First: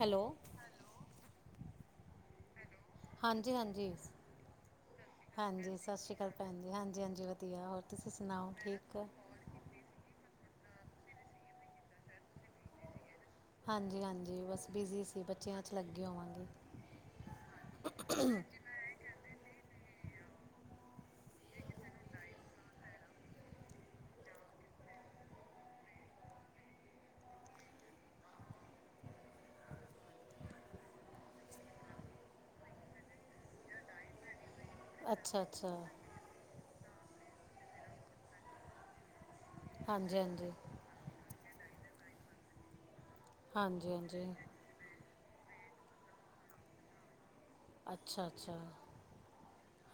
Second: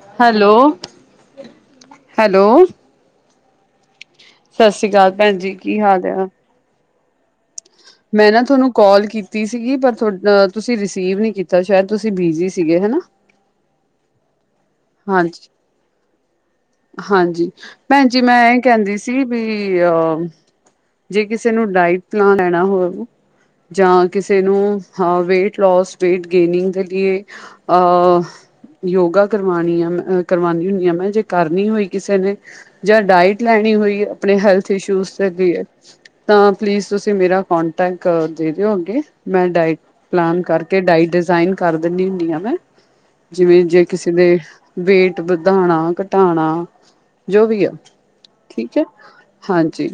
Hello hello hello ਹਾਂਜੀ ਹਾਂਜੀ ਸ੍ਰਸਰੀ ਕਾਲ ਭੈਣ ਜੀ ਹਾਂਜੀ ਕੀ ਸਤਿ ਹਾਤ ਸ਼੍ਰੀ ਐ ਅਕਾਲ ਭੈਣ ਜੀ ਹਾਂਜੀ ਹਾਂਜੀ ਵਧੀਆ ਹੋਰ ਤੁਸੀਂ ਨਾ ਸੁਣਾਓ ਤੁਹਾਨੂੰ ਠੀਕ ਓ ਕਾਲ ਕੀਤੀ ਸੀਗੀ ਪਰ ਤੁਸੀਂ ਰਿਸੀਵ ਨੀ ਕੀਤਾ ਸ਼ਾਇਦ ਤੁਸੀਂ ਬਿਜੀ ਸੀਗੇ ਹਨਾ ਹਾਂਜੀ ਹਾਂਜੀ ਬਸ ਬਿਜੀ ਸੀ ਹਾਂਜੀ ਬੱਚਿਆਂ ਚ ਲੱਗੀ ਹੋਵਾਂਗੇ ਹਾਂਜੀ ਭੈਣ ਜੀ ਮੈਂ ਇਹ ਕਹਿੰਦੀ ਸੀ ਪੀ ਉ ਜੇ ਕਿਸੇ ਨੂੰ ਡਾਇਟ ਪਲਾਨ ਲੈਣਾ ਹੋ ਜਾਂ ਕਿਸੇ ਨੂੰ ਵੇਟ ਲੋਸ ਵੇਟ ਗੇਨਿੰਗ ਥਗੀ ਏ ਅਹ ਯੋਗਾ ਕਰਵਾਉਣੀ ਆ ਮ ਕਰਵਾਉਂ ਹੁੰਣੀ ਆ ਮੈਂ ਜੇ ਕਰਨੀ ਹੋਈ ਕਿਸੇ ਨੇ, ਜਾਂ ਡਾਇਟ ਲੈਣੀ ਹੋਈ ਆਪਣੇ ਹੈਲਥ ਇਸ਼ੂਜ਼ ਅੱਛਾ ਦੇ ਅੱਛਾ ਤਾਂ ਪਲੀਜ਼, ਤੁਸੀਂ ਮੇਰਾ ਕੋਂਟੈਕਟ ਦੇ ਦਿਓ ਅੱਗੇ, ਮੈਂ ਡਾਇਟ ਹਾਂਜੀ ਪਲਾਨ ਹਾਂਜੀ ਕਰਕੇ ਡਾਈ ਡਿਜ਼ਾਈਨ ਕਰ ਦਿੰਦੀ ਹੁੰਦੀ ਆ ਮੈਂ, ਜਿਵੇਂ ਜੇ ਹਾਂਜੀ ਕਿਸੇ ਹਾਂਜੀ ਦੇ ਵੇਟ ਵਧਾਉਣਾ, ਘਟਾਉਣਾ, ਜੋ ਵੀ ਆ। ਅੱਛਾ ਅੱਛਾ ਠੀਕ ਹੈ, ਹਾਂਜੀ।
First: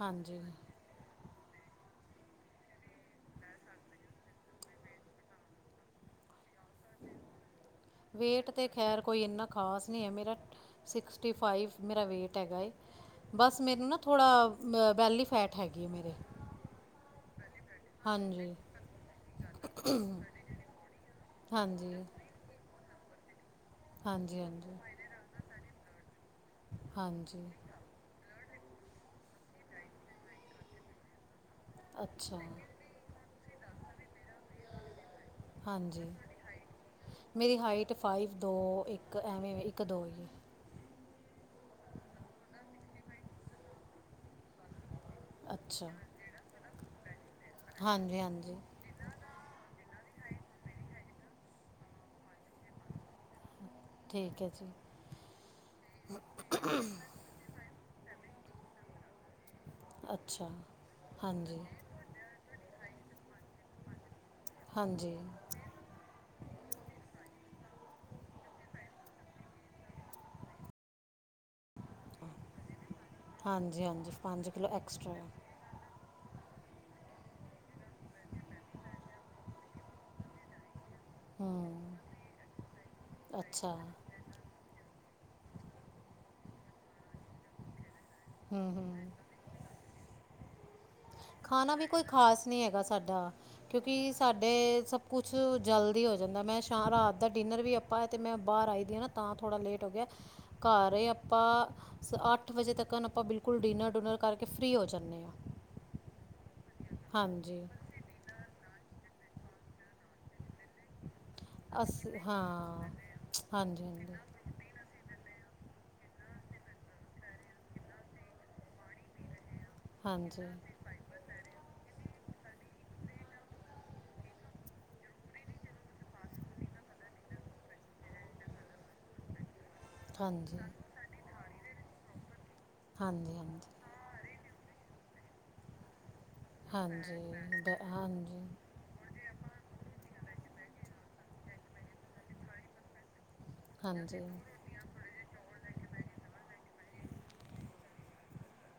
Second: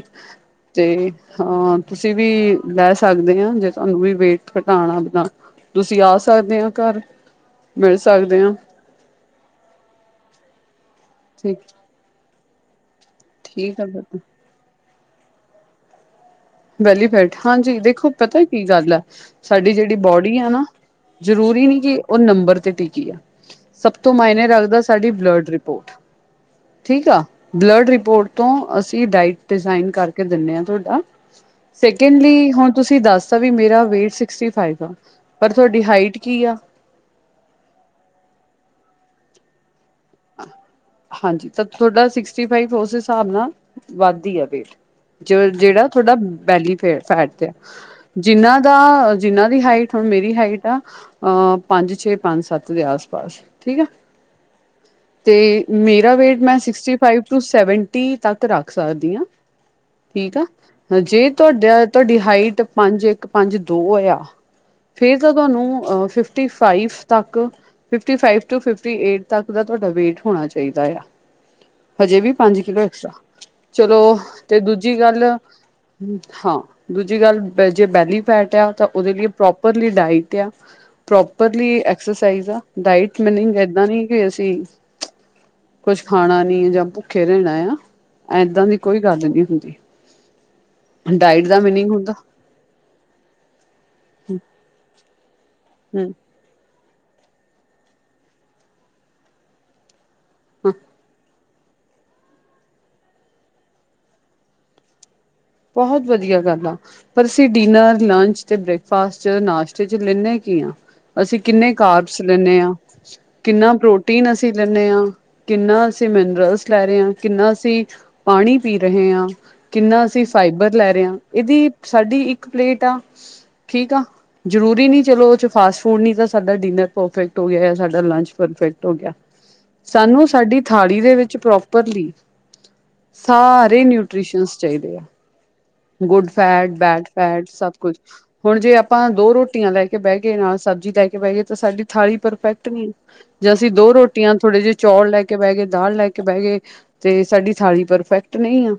ਤੇ, ਹਾਂ ਤੁਸੀਂ ਵੀ ਲੈ ਸਕਦੇ ਹ, ਜੇ ਤੁਹਾਨੂੰ ਵੀ ਵੇਟ ਘਟਾਣਾ ਬ, ਤੁਸੀਂ ਆ ਸਕਦੇ ਹੋ ਘਰ? ਮਿਲ ਸਕਦੇ ਵੇਟ ਆ ਤੇ ਖੈਰ ਕੋਈ ਇੰਨਾ ਖ਼ਾਸ ਨਹੀਂ ਹੈ ਮੇਰਾ, ਸਿਕਸਟੀ ਠੀਕ ਫਾਈਵ ਮੇਰਾ ਵੇਟ ਹੈਗਾ ਏ, ਬਸ ਠੀਕ ਆ ਮੈਨੂੰ ਨਾ ਫਿਰ ਥੋੜ੍ਹਾ ਬੈਲੀ ਫੈਟ ਹੈਗੀ ਮੇਰੇ ਬੈਲੀਫੈਟ, ਹਾਂਜੀ ਦੇਖੋ ਪਤਾ ਹਾਂਜੀ ਕੀ ਗੱਲ ਹੈ, ਸਾਡੀ ਜਿਹੜੀ ਬੋਡੀ ਆ ਨਾ ਜ਼ਰੂਰੀ ਨਹੀਂ, ਹਾਂਜੀ ਕਿ ਉਹ ਨੰਬਰ ਤੇ ਟਿਕੀ ਆ ਸਭ ਤੋਂ ਹਾਂਜੀ ਮਾਇਨੇ ਹਾਂਜੀ ਰੱਖਦਾ, ਸਾਡੀ ਬਲੱਡ ਰਿਪੋਰਟ ਠੀਕ ਆ, ਹਾਂਜੀ ਬਲੱਡ ਰਿਪੋਰਟ ਤੋਂ ਅਸੀਂ ਡਾਇਟ ਡਿਜ਼ਾਇਨ ਕਰਕੇ ਦਿੰਨੇ ਅ ਤੁਹਾਡਾ ਅੱਛਾ ਸੈਕਿੰਡਲੀ ਹੁਣ ਤੁਸੀਂ ਦੱਸਦਾ, ਵੀ ਮੇਰਾ ਵੇਟ ਸਿਕਸਟੀ ਫਾਈਵ ਆ। ਪਰ ਤੁਹਾਡੀ ਹਾਂਜੀ ਹਾਈਟ ਕੀ ਆ? ਮੇਰੀ ਹਾਈਟ ਫਾਈਵ ਦੋ, ਇੱਕ ਐਵੇਂ ਵੇਂ, ਇੱਕ ਦੋ ਹਾਂਜੀ, ਤਾਂ ਤੁਹਾਡਾ ਸਿਕਸਟੀ ਫਾਈਵ ਉਸ ਹਿਸਾਬ ਨਾਲ, ਵੱਧ ਈ ਆ ਵੇਟ। ਜਿਹੜਾ ਅੱਛਾ ਥੁਡਾ, ਬੈਲੀ ਫੇ ਫੈਟਦੇ ਆ। ਹਾਂਜੀ ਹਾਂਜੀ ਜਿਹਨਾਂ ਦਾ ਜਿੰਨਾਂ ਦੀ ਹਾਈਟ, ਹੁਣ ਮੇਰੀ ਹਾਈਟ ਆ ਅ ਪੰਜ ਛੇ, ਪੰਜ ਸੱਤ ਦੇ ਆਸ ਪਾਸ, ਠੀਕ ਆ। ਠੀਕ ਹੈ ਜੀ। ਤੇ ਮੇਰਾ ਵੇਟ ਮੈਂ ਸਿਕਸਟੀ ਫਾਈਵ ਟੂ, ਸੈਵਨਟੀ ਤੱਕ ਰੱਖ ਸਕਦੀ ਹਾਂ। ਠੀਕ ਅੱਛਾ। ਆ ਜੇ ਹਾਂਜੀ ਤੁਹਾਡਾ, ਤੁਹਾਡੀ ਹਾਈਟ ਪੰਜ ਇੱਕ ਪੰਜ ਦੋ ਏਆਂ ਹਾਂਜੀ ਫੇਰ ਤਾਂ ਤੁਹਾਨੂੰ ਫਿਫਟੀ ਫਾਈਵ ਤੱਕ, fifty five to fifty eight ਤੱਕ ਦਾ, ਤੁਹਾਡਾ ਵੇਟ ਹੋਣਾ ਚਾਹੀਦਾ ਏ ਆ। ਹਜੇ ਵੀ ਪੰਜ ਕਿਲੋ ਐਕਸਟਰਾ ਹਾਂਜੀ ਹਾਂਜੀ ਚਲੋ, ਤੇ ਕਿਲੋ ਦੂਜੀ ਗੱਲ, ਐਕਸਟਰਾ ਹਾਂ ਦੂਜੀ ਗੱਲ ਜੇ ਬੈਲੀ ਫੈਟ ਆ, ਉਹਦੇ ਲਈ ਪ੍ਰੋਪਰਲੀ ਡਾਈਟ ਏ ਆ। ਪ੍ਰੋਪਰਲੀ ਐਕਸਰਸਾਈਜ਼ ਆ, ਡਾਇਟ ਮੀਨਿੰਗ ਅੱਛਾ ਏਦਾਂ ਨਹੀਂ ਕਿ ਅਸੀਂ, ਕੁਛ ਖਾਣਾ ਨੀ ਜਾਂ ਭੁੱਖੇ ਰਹਿਣਾ ਆ ਹੂੰ ਏਦਾਂ ਦੀ ਹੂੰ ਕੋਈ ਗੱਲ ਨਹੀਂ ਹੁੰਦੀ। ਡਾਇਟ ਦਾ ਖਾਣਾ ਵੀ ਮੀਨਿੰਗ ਕੋਈ ਹੁੰਦਾ ਖਾਸ ਨਹੀਂ ਹੈਗਾ ਸਾਡਾ, ਕਿਉਂਕਿ ਸਾਡੇ ਸਭ ਕੁਛ ਜਲਦੀ ਹਮ ਹੋ ਜਾਂਦਾ। ਮੈਂ ਤਾਂ ਰਾਤ ਦਾ ਡਿਨਰ ਵੀ ਆਪਾਂ, ਏ ਤੇ ਮੈਂ ਬਾਹਰ ਆਈ ਦੀ ਹਾਂ ਨਾ, ਤਾਂ ਥੋੜ੍ਹਾ ਲੇਟ ਹੋ ਗਿਆ। ਹਾਂ ਘਰ ਆਪਾਂ ਸ ਅੱਠ ਵਜੇ ਤੱਕਣ ਆਪਾਂ, ਬਿਲਕੁਲ ਡਿਨਰ-ਡੂਨਰ ਕਰਕੇ ਫ੍ਰੀ ਹੋ ਜਾਂਨੇ ਆਂ। ਬਹੁਤ ਵਧੀਆ ਗੱਲ ਆ। ਪਰ ਅਸੀਂ ਡਿਨਰ ਲੰਚ ਤੇ ਬ੍ਰੇਕਫਾਸਟ 'ਚ, ਨਾਸ਼ਤੇ 'ਚ ਲੈਂਨੇ ਕੀ ਆ? ਅਸੀਂ ਕਿੰਨੇ ਕਾਰਬਸ ਲੈਂਨੇ ਹਾਂ, ਕਿੰਨਾ ਹਾਂਜੀ ਪ੍ਰੋਟੀਨ ਅਸੀਂ ਲੈਂਨੈ ਹਾਂ। ਕਿੰਨਾ ਅਸੀਂ ਮਿਨਰਲਸ ਲੈ ਰਹੇ ਹਾਂ, ਕਿੰਨਾ ਅਸੀਂ ਪਾਣੀ ਪੀ ਰਹੇ ਹਾਂ। ਕਿੰਨਾ ਅਸੀਂ ਹਾਂਜੀ ਹਾਂਜੀ ਫਾਈਬਰ ਲੈ ਰਹੇ ਹਾਂ। ਇਹਦੀ ਸਾਡੀ ਇੱਕ ਪਲੇਟ ਆ, ਠੀਕ ਆ। ਜ਼ਰੂਰੀ ਨਹੀਂ, ਚਲੋ ਉਹ 'ਚ ਫਾਸਟ ਫੂਡ ਨੀ ਤਾਂ ਸਾਡਾ ਡਿਨਰ ਪਰਫੈਕਟ ਹੋ ਗਿਆ, ਸਾਡਾ ਲੰਚ ਪਰਫੈਕਟ ਹੋ ਗਿਆ। ਹ [unintelligible] ਸਾਨੂੰ, ਸਾਡੀ ਥਾਲੀ ਦੇ ਵਿੱਚ ਪ੍ਰੋਪਰਲੀ ਹਾਂਜੀ ਸਾਰੇ ਨਿਊਟ੍ਰੀਸ਼ਨਸ ਚਾਹੀਦੇ ਆ। ਗੁੱਡ ਫੈਟ, ਬੈਡ ਹਾਂਜੀ ਫੈਟ, ਹਾਂਜੀ ਸਭ ਬ ਕੁਛ। ਹਾਂਜੀ ਹੁਣ ਜੇ ਆਪਾਂ ਦੋ ਰੋਟੀਆਂ ਲੈ ਕੇ ਬਹਿ ਗਏ, ਨਾਲ ਸਬਜ਼ੀ ਲੈ ਕੇ ਬਹਿ ਗਏ, ਤਾਂ ਸਾਡੀ ਥਾਲੀ ਪਰਫੈਕਟ ਨਹੀਂ। ਜਾਂ ਅਸੀਂ ਦੋ ਹਾਂਜੀ ਰੋਟੀਆਂ, ਥੋੜੇ ਜਿਹੇ ਚੌਲ ਲੈ ਕੇ ਬਹਿ ਗਏ ਦਾਲ ਲੈ ਕੇ ਬਹਿ ਗਏ,। ਤੇ ਸਾਡੀ ਥਾਲੀ ਪਰਫੈਕਟ ਨਹੀਂ ਆ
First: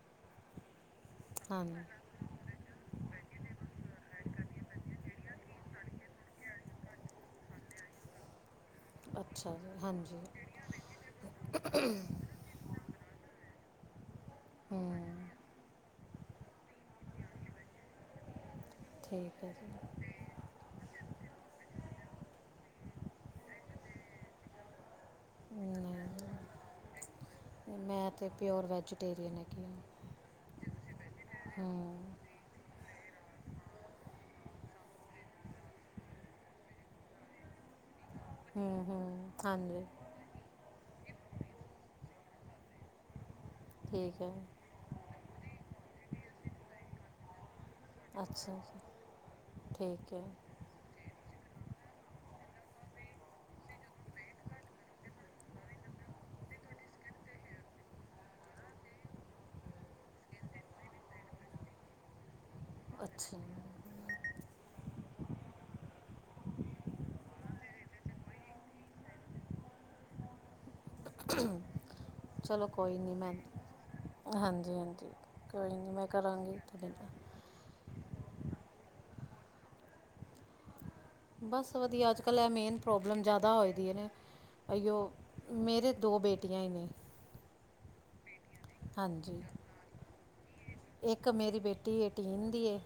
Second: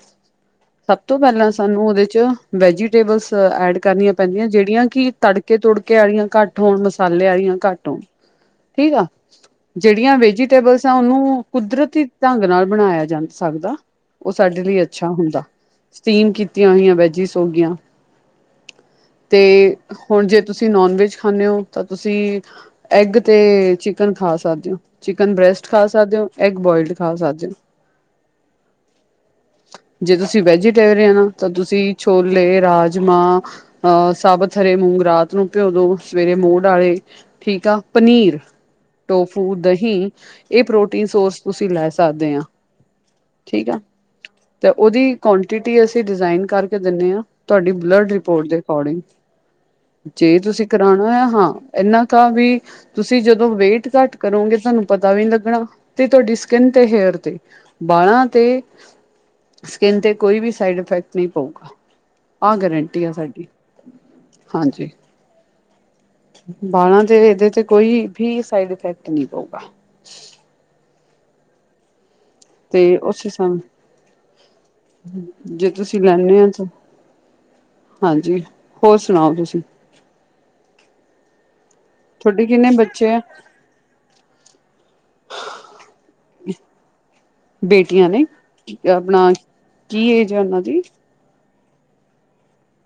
ਸਭ ਤੋਂ ਪਹਿਲਾਂ ਹਾਂਜੀ ਸਾਨੂੰ ਉਹਦੇ ਚ ਵੈਜੀਟੇਬਲਸ ਐਡ ਕਰਨੀਆਂ ਪੈਂਦੀਆਂ, ਜਿਹੜੀਆਂ ਕਿ ਤੜਕੇ -ਤੁੜਕੇ ਵਾਲੀਆਂ ਘੱਟ ਮਸਾਲੇ ਆਲੀਆਂ ਘੱਟ ਹੋਣ। [unintelligible] [inaudible] ਠੀਕ ਆ, ਅੱਛਾ ਜੀ ਜਿਹੜੀਆਂ ਹਾਂਜੀ ਵੇਜੀਟੇਬਲਸ ਆ ਉਹਨੂੰ ਕੁਦਰਤੀ ਢੰਗ ਨਾਲ ਬਣਾਇਆ ਜਾ ਸਕਦਾ, ਉਹ ਸਾਡੇ ਲਈ ਅੱਛਾ ਹੂੰ ਹੁੰਦਾ। ਸਟੀਮ ਕੀਤੀਆਂ ਹੋਈਆਂ ਵੈਜਿਸ ਹੋਗੀਆਂ, ਠੀਕ ਹੈ ਜੀ ਤੇ ਹੁਣ ਜੇ ਤੁਸੀਂ ਨੋਨ ਵੈਜ ਖਾਂਦੇ ਹੋ, ਤਾਂ ਤੁਸੀਂ ਐਗ ਤੇ ਚਿਕਨ ਖਾ ਸਕਦੇ ਹੋ। ਚਿਕਨ ਬ੍ਰੈਸਟ ਖਾ ਸਕਦੇ ਹੋ ਐਗ ਨਹੀਂ ਬੋਇਲਡ ਖਾ ਸਕਦੇ ਹੋ। ਮੈਂ ਤਾਂ ਪਿਓਰ ਵੈਜੀਟੇਰੀਅਨ ਹੈਗੀ ਜੇ ਤੁਸੀਂ ਵੈਜੀਟੇਰੀਅਨ ਤਾਂ ਹਾਂ ਤੁਸੀਂ ਹੂੰ ਛੋ ਲੇ ਰਾਜਮਾਹ ਅਹ ਸਾਬਤ ਹਰੇ ਮੂੰਗ ਰਾਤ ਨੂੰ ਭਿਓ ਦੋ, ਸਵੇਰੇ ਮੂੜ ਆਵੇ ਠੀਕ ਆ ਪਨੀਰ। ਹੂੰ ਹੂੰ ਟੋਫੂ ਹਾਂਜੀ ਦਹੀਂ ਇਹ ਪ੍ਰੋਟੀਨ ਸੋਰਸ ਤੁਸੀਂ ਲੈ ਸਕਦੇ ਆਂ, ਠੀਕ ਆ। ਠੀਕ ਐ। ਤੇ, ਉਹਦੀ ਕੁਆਂਟਿਟੀ ਅਸੀਂ ਡਿਜ਼ਾਇਨ ਕਰਕੇ ਦਿੰਨੇ ਆਂ। ਤੁਹਾਡੀ ਬਲੱਡ ਰਿਪੋਰਟ ਅੱਛਾ ਦੇ ਜੀ ਅਕੋਡਿੰਗ ਠੀਕ ਹੈ ਜੇ ਤੁਸੀਂ ਕਰਾਉਣਾ ਆ, ਹਾਂ ਇਹਨਾਂ ਕਾ ਵੀ ਤੁਸੀਂ ਜਦੋਂ ਵੇਟ ਘੱਟ ਕਰੋਗੇ ਤੁਹਾਨੂੰ ਪਤਾ ਵੀ ਨੀ ਲੱਗਣਾ। ਤੇ ਤੁਹਾਡੀ ਸਕਿੰਨ ਤੇ ਹੇਅਰ ਤੇ ਬਾਲਾਂ ਤੇ ਸਕਿਨ ਤੇ ਕੋਈ ਵੀ ਸਾਈਡ ਇਫੈਕਟ ਨਹੀਂ ਪਊਗਾ, ਆਹ ਗਰੰਟੀ ਆ ਅੱਛਾ ਸਾਡੀ, ਹਾਂਜੀ। ਬਾਲਾਂ ਤੇ ਇਹਦੇ ਚ ਕੋਈ ਫੀ ਸਾਈਡ ਇਫੈਕਟ ਨਹੀਂ ਪਊਗਾ। ਚਲੋ ਤੇ ਕੋਈ ਨਹੀਂ ਉਸ ਮੈਂ ਹਿਸਾਬ ਹਾਂਜੀ -ਹਾਂਜੀ ਕੋਈ ਜੇ ਨਹੀਂ ਤੁਸੀਂ ਮੈਂ ਲੈਂਦੇ ਆ ਕਰਾਂਗੀ ਤਾਂ ਇਕ ਦਿਨ। ਹਾਂਜੀ, ਹੋਰ ਸੁਣਾਓ ਤੁਸੀਂ? ਬਸ ਵਧੀਆ, ਅੱਜ ਕੱਲ੍ਹ ਤੁਹਾਡੇ ਇਹ ਕਿੰਨੇ ਮੇਨ ਬੱਚੇ ਆ ਪ੍ਰੋਬਲਮ ਜ਼ਿਆਦਾ ਹੋਏ ਦੀ ਐ ਨੇ। ਅਇਓ ਮੇਰੇ ਦੋ ਬੇਟੀਆਂ ਈ ਨੇ। ਬੇਟੀਆਂ ਨੇ ਆਪਣਾ ਹਾਂਜੀ ਕੀ ਏਜ ਐ ਉਹਨਾਂ ਦੀ? ਇੱਕ ਮੇਰੀ ਬੇਟੀ ਏਟੀਨ ਦੀ ਏ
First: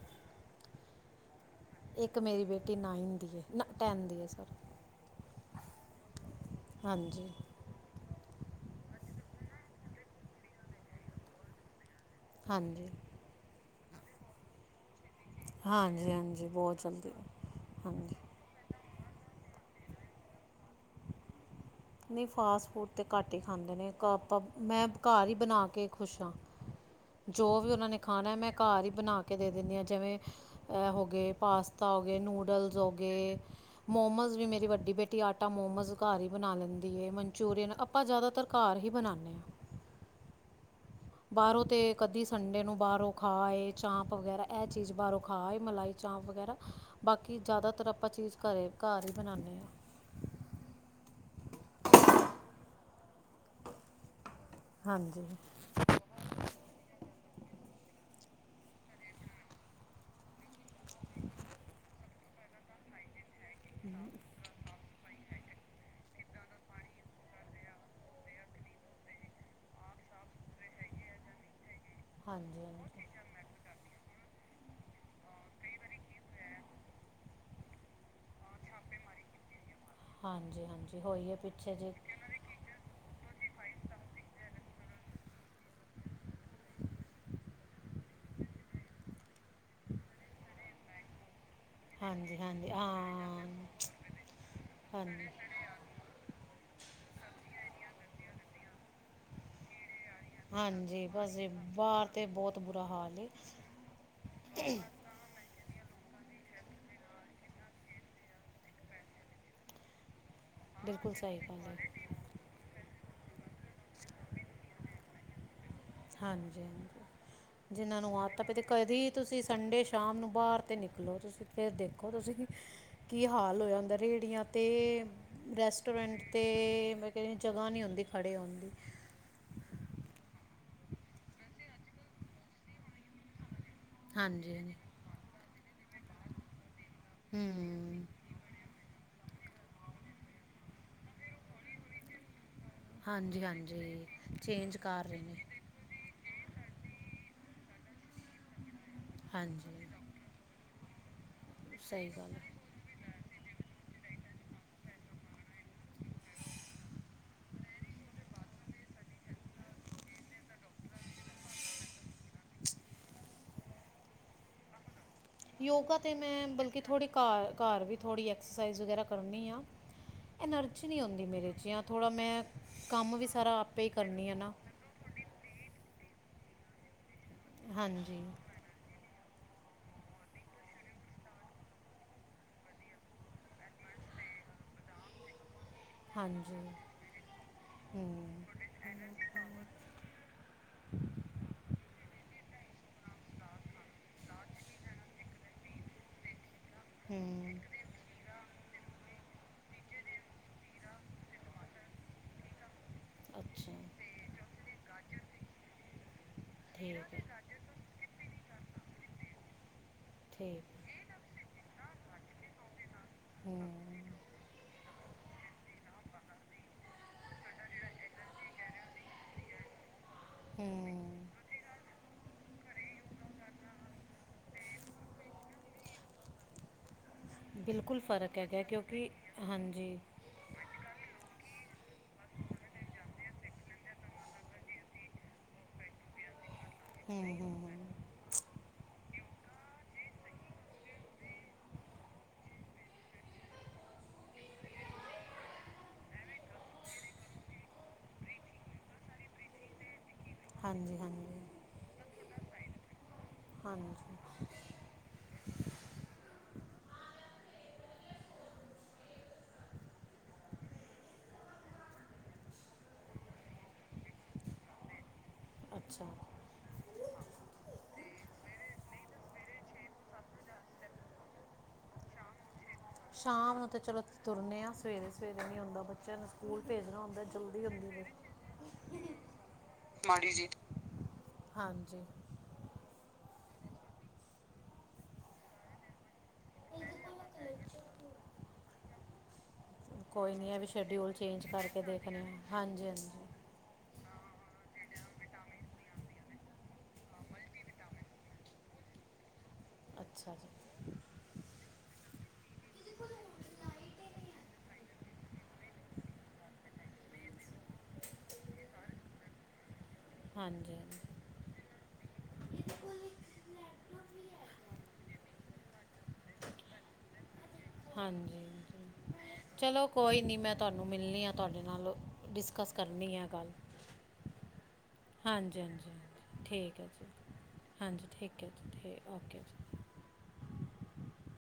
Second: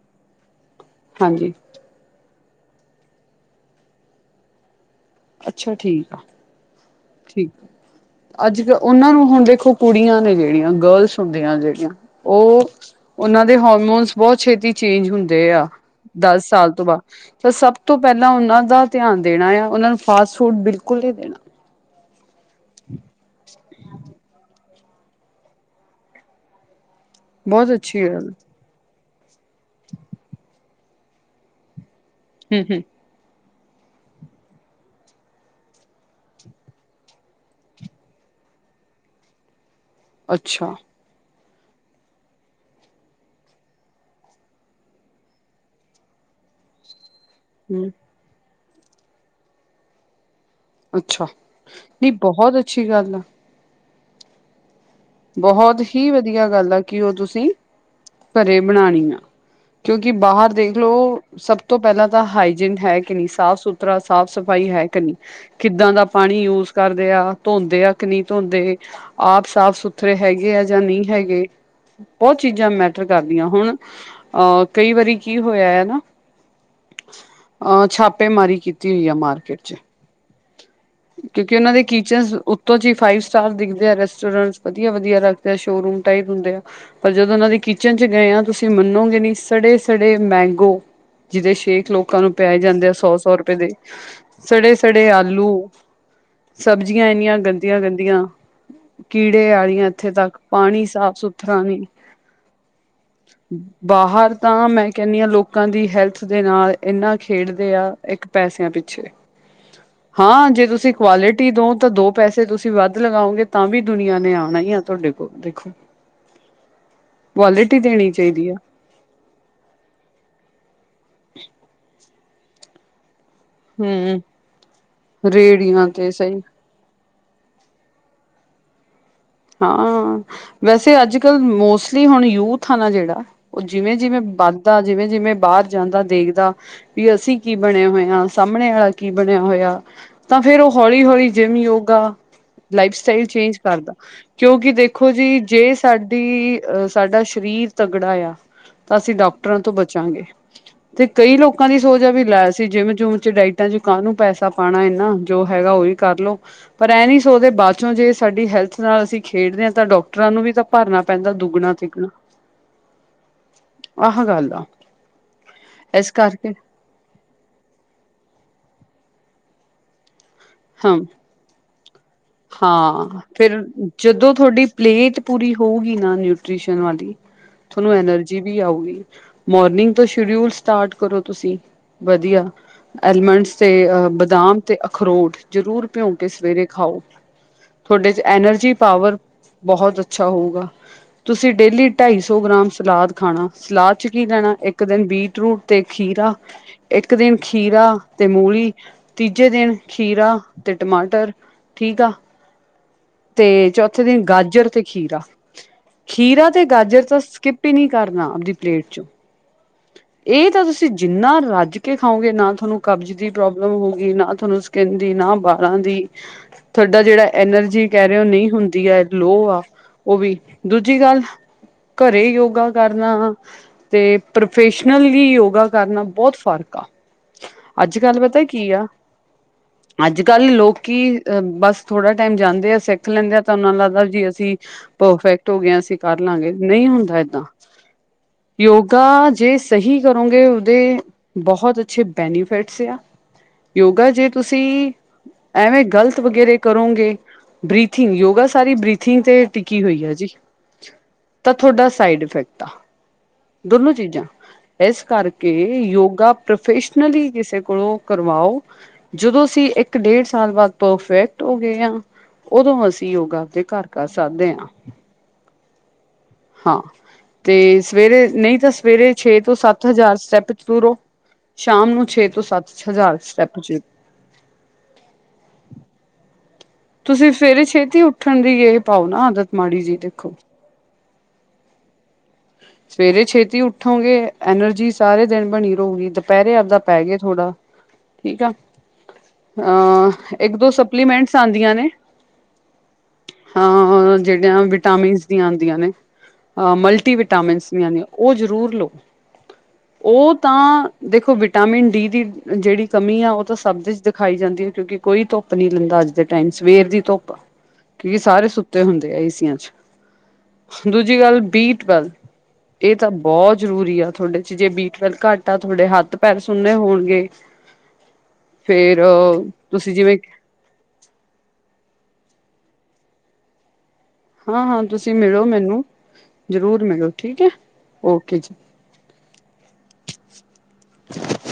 ਹਾਂਜੀ। ਇੱਕ ਮੇਰੀ ਬੇਟੀ ਨਾਈਨ ਦੀ ਏ ਨਾ ਟੈਨ ਦੀ ਐ ਸੋਰੀ। ਅੱਛਾ ਠੀਕ ਆ। ਹਾਂਜੀ। ਠੀਕ ਅੱਜ ਕੱਲ ਉਹਨਾਂ ਨੂੰ ਹੁਣ ਦੇਖੋ, ਕੁੜੀਆਂ ਨੇ ਜਿਹੜੀਆਂ ਗਰਲਸ ਹੁੰਦੀਆਂ ਜਿਹੜੀਆਂ ਉਹ ਹਾਂਜੀ ਉਹਨਾਂ ਦੇ ਹੋਰਮੋਨਸ ਬਹੁਤ ਛੇਤੀ ਚੇਂਜ ਹੁੰਦੇ ਆ ਹਾਂਜੀ ਦਸ ਹਾਂਜੀ ਸਾਲ ਬਹੁਤ ਤੋਂ ਬਾਅਦ, ਜਲਦੀ ਤਾਂ ਸਭ ਤੋਂ ਹਾਂਜੀ ਪਹਿਲਾਂ ਉਹਨਾਂ ਦਾ ਧਿਆਨ ਦੇਣਾ ਆ, ਉਹਨਾਂ ਨੂੰ ਫਾਸਟ ਫੂਡ ਬਿਲਕੁਲ ਨੀ ਦੇਣਾ। ਨਹੀਂ ਫਾਸਟ ਫੂਡ ਤਾਂ ਘੱਟ ਹੀ ਖਾਂਦੇ ਨੇ, ਘਰ ਤਾਂ ਆਪਾਂ ਮੈਂ ਘਰ ਹੀ ਬਣਾ ਕੇ ਖੁਸ਼ ਆਂ, ਜੋ ਵੀ ਬਹੁਤ ਉਹਨਾਂ ਨੇ ਅੱਛੀ ਗੱਲ ਖਾਣਾ ਮੈਂ ਘਰ ਹੀ ਬਣਾ ਕੇ ਦੇ ਦਿੰਦੀ ਹਾਂ, ਜਿਵੇਂ ਇਹ ਹੋ ਗਏ ਪਾਸਤਾ ਹੋ ਗਏ ਹਮ ਨੂਡਲਸ ਹਮ ਹੋ ਗ ਗਏ, ਮੋਮਸ ਵੀ ਮੇਰੀ ਵੱਡੀ ਬੇਟੀ ਆਟਾ ਮੋਮੋਸ ਘਰ ਹੀ ਬਣਾ ਲੈਂਦੀ ਏ, ਮੰਨਚੂਰੀਅਨ ਆਪਾਂ ਜਾਇਦਾਤਰ ਘਰ ਹੀ ਬਣਾਂਦੇ ਹਾਂ। ਅੱਛਾ। ਬਾਹਰੋਂ ਤੇ ਕਦੀ ਸੰਡੇ ਨੂੰ ਬਾਹਰੋਂ ਖਾ ਆਏਂ ਚਾਂਪ ਵਗੈਰਾ, ਐਹ ਚੀਜ਼ ਬਾਹਰੋਂ ਖਾ ਆਏਂ ਮਲਾਈ ਚਾਂਪ ਵਗੈਰਾ ਬਾਕੀ ਜ਼ਿਆਦਾਤਰ ਹਮ ਆਪਾਂ ਚੀਜ਼ ਘਰੇ ਘਰ ਈ ਬਣਾਨੇ ਆਂ ਅੱਛਾ, ਨਹੀਂ ਬਹੁਤ ਅੱਛੀ ਗੱਲ ਆ ਹਾਂਜੀ ਬਹੁਤ ਹੀ ਵਧੀਆ ਗੱਲ ਆ, ਕਿ ਓ ਤੁਸੀਂ ਘਰੇ ਬਣਾਣੀ ਆ ਕਿਉਂਕਿ ਬਾਹਰ ਦੇਖਲੋ ਸਭ ਤੋਂ ਪਹਿਲਾਂ ਤਾਂ ਹਾਈਜੀਨ ਹੈ ਕਿ ਨੀਂ ਸਾਫ਼ ਸੁਥਰਾ ਸਾਫ਼ ਸ ਸਫ਼ਾਈ ਹੈ ਕਿ ਨਈ। ਕਿੱਦਾਂ ਦਾ ਪਾਨੀ ਯੂਜ ਕਰਦੇਂ ਆ, ਧੋਂਦੇ ਆ ਕਿ ਨਈ ਧੋਂਦੇ ਆਪ ਸਾਫ਼ ਸੁਥ -ਥਰੇ ਹੈਗੇ ਐ ਜਾਂ ਨਹੀਂ ਹੈਗੇ ਬਹੁਤ ਹਾਂਜੀ ਚੀਜ਼ਾਂ ਹਾਂਜੀ ਮੈਟਰ ਕਰਦ ਦੀਆਂ ਹੁਣ ਅਹ ਕਈ ਵਾਰੀ ਕੀ ਹੋਇਆ ਐ ਨਾ ਅਹ ਛਾਪ ਛਾਪੇਮਾਰੀ ਕੀਤੀ ਹੋਈ ਆ ਮਾਰਕੀਟ‌ ਚ' ਹਾਂਜੀ -ਹਾਂਜੀ। ਹੋਈ ਹੈ ਕਿਉਂਕਿ ਉਹਨਾਂ ਪਿੱਛੇ ਦੇ ਜੇ ਕਿਚਨਸ ਓ -ਤੋਂ ਚ ਫਾਈਵ ਸਟਾਰ ਦਿਖਦੇ ਆ, ਰੈਸਟੋਰੈਂਟ ਵਧੀਆਂ -ਵਧੀਆਂ ਲਗਦੇ ਆ ਸ਼ੋਰੂਮ ਟਾਈਪ ਹੁੰਦੇ ਆ ਪਰ ਜਦੋਂ ਉਹਨਾਂ ਦੀ ਕਿਚਨ ਚ ਗਏ ਆ ਤੁਸੀਂ ਮੰਨੋਗੇ ਨੀ ਸੜੇ- ਸੜੇ ਮੈਂਗੋ ਜਿਹਦੇ ਸ਼ੇਕ ਲੋਕਾਂ ਨੂੰ ਹਾਂਜੀ ਪਿਆਏ ਹਾਂਜੀ ਜਾਂਦੇ ਆ ਸੌ- ਸੌ ਹਾਂ ਰੁਪਏ ਦੇ, ਸੜੇ- ਸੜੇ ਹਾਂਜੀ ਆਲੂ ਸਬਜ਼ੀਆਂ ਐਨੀਆਂ ਗੰਦੀਆਂ- ਗੰਦੀਆਂ। ਕੀੜੇ ਆਲੀਆ ਇੱਥੇ ਤੱਕ ਪਾਨੀ ਹਾਂਜੀ ਸਾਫ ਬਸ ਜੀ ਸੁਥਰਾ ਨੀ। ਬਾਹਰ ਤੇ ਬਹੁਤ ਬੁਰਾ ਹਾਲ ਏ ਬਾਹਰ ਤਾਂ ਮੈਂ ਕਹਿੰਨੀ ਆਂ ਲੋਕਾਂ ਦੀ ਹੈਲਥ ਦੇ ਨਾਲ ਏਨਾ ਖੇਡਦੇ ਆ, ਇੱਕ ਪੈਸਿਆਂ ਪਿੱਛੇ ਹਾਂ ਜੇ ਤੁਸੀਂ ਬਿਲਕੁਲ ਸਹੀ ਕੁਆਲਿਟੀ ਗੱਲ ਦੋ, ਤਾਂ ਏ ਦੋ ਪੈਸੇ ਜੇ ਤੁਸੀਂ ਵੱਧ ਲਗਾਓਗੇ, ਤਾਂ ਵੀ ਦੁਨੀਆਂ ਨੇ ਆਣਾ ਹੀ ਆ ਤੁਹਾਡੇ ਕੋ, ਦੇਖੋ। ਹਾਂਜੀ, ਕੁਆਲਿਟੀ ਜਿਨਾਂ ਦੇਣੀ ਨੂੰ ਆਤਾ ਚਾਹੀਦੀ ਪਈ ਆ ਤੇ ਕਦੀ ਤੁਸੀਂ ਸੰਡੇ ਸ਼ਾਮ ਨੂੰ ਬਾਹਰ ਤੇ ਨਿਕਲੋ ਤੁਸੀਂ, ਫਿਰ ਦੇਖੋਂ ਤੁਸੀਂ ਕੀ ਹਾਲ ਹੋਇਆ ਹੁੰਦਾ ਹੂੰ। ਰੇੜੀਆਂ, 'ਤੇ ਰੇਹੜੀਆਂ ਰੈਸਟੋਰੈਂਟ ਸਹੀ 'ਤੇ ਤੇ ਜਗਾਂ ਨੀਂ ਹੁੰਦੀ, ਖੜੇ ਹੋਣ ਦੀ ਹਾਂ, ਵੈਸੇ ਅੱਜ- ਕੱਲ ਮੋਸਟਲੀ ਹੁਣ ਯੂਥ ਆ ਨਾ ਜਿਹੜਾ ਓ ਜਿਵੇਂ- ਜਿਵੇਂ ਹਾਂਜੀ ਹਾਂਜੀ ਵੱਧਦਾ, ਜਿਵੇਂ- ਜਿਵੇਂ ਬਾਹਰ ਜਾਂਦਾ ਦੇਖਦਾ ਵੀ ਅਸੀਂ ਕੀ ਬਣੇ ਹੂੰ ਹੋਏ ਆ, ਸਾਹਮਣੇ ਵਾਲਾ ਕੀ ਬਣਿਆ ਹੋਇਆ। ਤਾਂ ਫ਼ਿਰ ਉਹ ਹੌਲੀ-ਹੌਲੀ ਜਿਮ, ਯੋਗਾ ਲਾਈਫ ਸਟਾਈਲ ਹਾਂਜੀ ਚੇਂਜ ਕਰਦਾ। ਹਾਂਜੀ ਕਿਉਂਕਿ ਚੇਂਜ ਕਰ ਦੇਖੋ ਰਹੇ ਜੀ। ਨੇ ਜੇ ਸਾਡੀ ਅ ਸਾਡਾ ਸ਼ਰੀਰ ਤਗੜਾ ਆ, ਤਾਂ ਅਸੀਂ ਡਾਕਟਰਾਂ ਤੋਂ ਬ ਹਾਂਜੀ -ਚਾਗੇ ਤੇ ਕਈ ਲੋਕਾਂ ਦੀ ਸੋਚ ਸਹੀ ਆ ਵੀ ਗੱਲ ਹੈ ਲੈ ਅਸੀ ਜਿੰਮ ਜੁਮ, ਚ ਡਾਇ -ਇਟਾ ਚ ਕਾਨੂੰ ਪੈਸਾ ਪਾਣਾ ਐਨਾ ਜੋ ਹੈਗਾ ਉਹੀਂ ਕਰਲੋ। ਪਰ ਐਂ ਨੀ ਸੋਚਦੇ ਬਾਅਚੋਂ, ਜੇ ਸਾਡੀ ਹੈਲਥ ਨਾਲ ਅਸੀਂ ਖੇਡਦੇ ਆ, ਤਾਂ ਡਾਕਟਰਾਂ ਨੂੰ ਵੀ ਤਾਂ ਭਰਨਾ ਪੈਂਦਾ ਦੁੱਗਣਾ- ਤਿੱਗਣਾ। ਆਹ ਗੱਲ ਆ। ਯੋਗਾ ਇਸ ਤਾਂ ਮੈਂ ਕਰਕੇ ਬਲਕਿ ਥੋੜੀ ਘਰ- ਘਰ ਵੀ ਥੋੜੀ ਐਕਸਾਸਾਈਜ਼ ਵਗ਼ੈਰਾ ਕਰਨੀ ਆ। ਐਨਾਰਜੀ ਨੀਂ ਹਮ ਆਉਂਦੀ ਮੇਰੇ ਚ, ਜਾ ਥੋੜਾ ਮੈਂ ਕੰਮ ਹਾਂ ਵੀ ਸਾਰਾ ਫਿਰ ਆਪੇ ਹੀ ਕਰਨੀ ਜਦੋਂ ਆ ਨਾ। ਤੁਹਾਡੀ ਪਲੇਟ ਪੂਰੀ ਹੋਊਗੀ ਨਾ ਨਿਊਟ੍ਰੀਸ਼ਨ ਵਾਲੀ, ਥੁਹਾਨੂੰ ਹਾਂਜੀ ਐਨਰਜੀ ਵੀ ਆਊਗੀ। ਮੋਰਨਿੰਗ ਤੋਂ, ਸ਼ਡਿਊਲ ਸਟਾਰਟ ਕਰੋ ਤੁਸੀਂ ਵਧੀਆ। ਐਲਮੰਡਸ ਤੇ ਅਹ ਬਦਾਮ ਤੇ, ਅਖਰੋਟ ਜ਼ਰੂਰ ਭਿਉਂ ਕੇ ਸਵੇਰੇ ਹਾਂਜੀ ਖਾਓ। ਤੁਹਾਡੇ ਚ ਹੂੰ ਐਨਰਜੀ ਪਾਵਰ ਬਹੁਤ ਅੱਛਾ ਹੋਊਗਾ। ਤੁਸੀਂ ਡੇਲੀ ਢਾਈਸੌ ਗ੍ਰਾਮ ਸਲਾਦ ਖਾਣਾ, ਸਲਾਦ ਚ ਕੀ ਲੈਣਾ ਇੱਕ ਦਿਨ ਬੀਟ ਰੂਟ ਤੇ ਖੀਰਾ, ਇੱਕ ਦਿਨ ਹੂੰ ਖੀਰਾ ਤੇ ਮੂਲੀ, ਤੀਜੇ ਦਿਨ ਖੀਰਾ ਤੇ ਟਮਾਟਰ ਠੀਕ ਆ। ਤੇ ਅੱਛਾ ਚੌਥੇ ਦਿਨ ਗਾਜਰ ਤੇ ਖੀਰਾ। ਖੀਰਾ ਤੇ ਠੀਕ ਗਾਜਰ ਤਾਂ ਹੈ ਸਕਿੱਪ ਈ ਨਹੀਂ ਕਰਨਾ ਆਪਦੀ ਪਲੇਟ ਚੋਂ ਏ ਤਾਂ ਠੀਕ ਤੁਸੀਂ ਹੈ। ਜਿੰਨਾ ਰੱਜ ਕੇ ਖਾਓਗੇਂ ਨਾ ਤਾਨੂੰ ਕਬਜ਼ ਦੀ ਹੂੰ ਪ੍ਰੋਬਲਮ ਹੋਉ ਨਾ ਤਾਨੂੰ ਸਕਿੰਨ ਦੀ, ਨਾ ਬਾਲਾਂ ਦੀ, ਤੁਆਡਾ ਜੇੜਾ ਐਨਰਜੀ ਕੈ ਰਹੇ ਓ ਨਈ ਹੁੰਦੀ ਐ, ਲੋ ਆ ਓ ਵੀ ਦੂਜੀ ਹੂੰ ਗੱਲ ਕਰੇ ਯੋਗਾ ਕਰਨਾ ਤੇ ਪ੍ਰੋਫੈਸ਼ਨਲ ਵੀ ਯੋਗਾ ਕਰਨਾ, ਬੋਤ ਫ਼ਰਕ ਆ। ਅੱਜ ਬਿਲਕੁਲ ਕੱਲ੍ਹ ਫ਼ਰਕ ਹੈਗਾ, ਕਿਉਂਕਿ ਹਾਂਜੀ ਕੱਲ ਲੋਕੀ, ਬਸ ਥੋੜਾ ਟਾਈਮ ਜਾਂਦੇ ਆ ਸਿੱਖ ਲੈਂਦੇ ਆ। ਤਾਂ ਓ ਜੱਟਾ ਲੱਗਦਾ ਜੀ ਅਸੀਂ ਪਰਫੈਕਟ ਹੋ ਗਏਸੀ। ਕਰ ਲਾਂਗੇ, ਨਈ ਹੁੰਦਾ ਹੂੰ ਐਦਾਂ। ਹੂੰ ਹੂੰ ਯੋਗਾ ਜੇ ਸਹੀ ਕਰੋਂਗੇ, ਓਦੇ ਬੋਹਤ ਅੱਛੇ ਬੈਨੀਫਿਟਸ ਆ। ਯੋਗਾ ਜੇ ਤੁਸੀਂ, ਐਵੇਂ ਗਲਤ ਵਗੈਰੇ ਕਰੋਂਗੇ ਬ੍ਰੀਥਿੰਗ, ਯੋਗਾ ਸਾਰੀ ਬ੍ਰੀਥਿੰਗ ਤੇ ਟਿੱਕੀ ਹੋਈ ਐ ਜੀ। ਹਾਂਜੀ ਹਾਂਜੀ ਤਾਂ ਤੁਹਾਡਾ ਸਾਈਡ ਇਫੈਕਟ ਆ। ਦੋਨੋ ਹਾਂਜੀ ਚੀਜ਼ਾਂ। ਏਸ ਕਰਕੇ ਯੋਗਾ ਪ੍ਰੋਫੈਸ਼ਨਲੀ ਕਿਸੇ ਕੋਲੋਂ ਕਰਵਾਓ। ਜਦੋਂ ਅਸੀਂ ਇੱਕ-ਡੇਢ ਸਾਲ ਬਾਦ ਪਰਫੈਕਟ ਹੋਗੇ ਆਂ। ਓਦੋਂ ਅਸੀਂ ਯੋਗਾ, ਆਪਦੇ ਕੱਰ ਕਰ ਸਾਕਦੇ ਆਂ। ਅੱਛਾ। ਹਾਂ, ਤੇ ਸਵੇਰੇ, ਨਈ ਤਾਂ ਸਵੇਰੇ ਛੇ ਤੋਂ ਸੱਤ ਹਜ਼ਾਰ ਸਟੈਪ ਤੁਰੋ। ਸ਼ਾਮ ਨੂੰ ਛੇ ਤੋਂ ਸੱਤ। ਹਜ਼ਾਰ ਸ਼ਾਮ ਸਟੈਪ ਨੂੰ ਚ ਤੇ ਚਲੋ ਤੁਰਨੇ ਆਂ। ਸਵੇਰੇ-ਸਵੇਰੇ ਨੀ ਹੁੰਦਾ ਬੱਚਿਆਂ ਨੂੰ ਸ ਸਕੂਲ ਪੇਜਣਾ ਹੁੰਦਾ ਤੁਸੀਂ ਸਵੇਰੇ ਜਲਦੀ ਹੁੰਦੀ ਛੇਤੀ ਵੇ, ਉੱਠਣ ਦੀ ਇਹ ਪਾਓ ਨਾ ਆਦਤ ਮਾੜੀ ਜੀ ਮਾੜੀ ਦੇਖੋ। ਜੀ। ਹਾਂਜੀ‌। ਸਵੇਰੇ ਛੇਤੀ ਉੱਠੋਗੇ ਐਨਰਜੀ ਸਾਰੇ ਦਿਨ ਬਣੀ ਰ‌ਊਗੀ ਤ ਪੈਰੇ ਆਪਦਾ ਪੈ ਗੇ ਥੋੜਾ, ਠੀਕ ਆ। ਆਂ ਕੋਈ ਨਹੀਂ ਇਹ ਵੀ ਇੱਕ-ਦੋ ਸ਼ੈਡਿਊਲ ਸਪਲੀਮੈਂਟਸ ਚੇਂਜ ਆਂਦੀਆਂ ਕਰਕੇ ਨੇ। ਦੇਖਨੇ ਆ ਹਾਂਜੀ ਹਾਂਜੀ ਹਾਂ ਜੇੜੀਆਂ ਵਿਟਾਮਿਨਸ ਦੀਆਂ ਆਂਦੀਆਂ ਨੇ। ਆਂ ਮਲਟੀਵਿਟਾ- ਟਾਮਿਨਸ ਦੀਆਂ ਆਂਦੀਆਂ, ਓ ਜ਼ਰੂਰ ਲੋ। ਓ ਅੱਛਾ ਜੀ ਤਾਂ- ਦੇਖੋ ਵਿਟਾਮਿਨ ਡੀ ਦੀ ਜੇੜੀ ਕਮੀ ਆ ਓ ਤਾਂ ਸਬ ਦੇ ਚ ਦਿਖਾਈ ਜਾਂਦੀ ਐ, ਕਿਉਂਕਿ- ਕੋਈ ਧੁੱਪ ਨੀ ਲੈਂਦਾ ਅੱਜ ਦੇ ਟਾਈਮ ਸਵੇਰ ਦੀ ਧੁੱਪ- ਕੀ ਸਾਰੇ ਸੁੱਤੇ ਹੁੰਦੇ ਆ ਏਸੀਆਂ ਚ। ਹਾਂਜੀ ਹਾਂਜੀ ਦੂਜੀ ਗੱਲ ਬੀ ਟਵੈਲ- ਏ ਤਾਂ ਬੋ ਜ਼ਰੂਰੀ ਆ ਤੁਹਾਡੇ ਚ। ਜੇ ਬੀ ਟਵੇਲ ਕੱਟ ਆ ਤਾਡੇ ਹੱਥ ਪੈਰ ਸੁੁੰਨੇ ਹੋਣਗੇ। ਹਾਂਜੀ ਫੇਰ ਚਲੋ ਤੁਸੀਂ ਜਿਵੇਂ ਕੋਈ ਨੀ ਮੈਂ- ਤਾਨੂੰ ਮਿਲਣੀ ਆ, ਤੁਆਡੇ ਨਾਲ ਡਿਸਕਸ ਕਰਨੀ ਆ ਗੱਲ। ਹਾਂ-ਹਾਂ ਤੁਸੀਂ ਮਿਲੋ ਹਾਂਜੀ ਮੇਨੂੰ ਹਾਂਜੀ ਹਾਂਜੀ। ਠੀਕ ਜ਼ਰੂਰ ਹੈ ਜੀ ਮਿਲੋ ਠੀਕ ਐ, ਹਾਂਜੀ ਓਕੇ ਠੀਕ ਹੈ ਜੀ। ਠੀਕ ਓਕੇ ਜੀ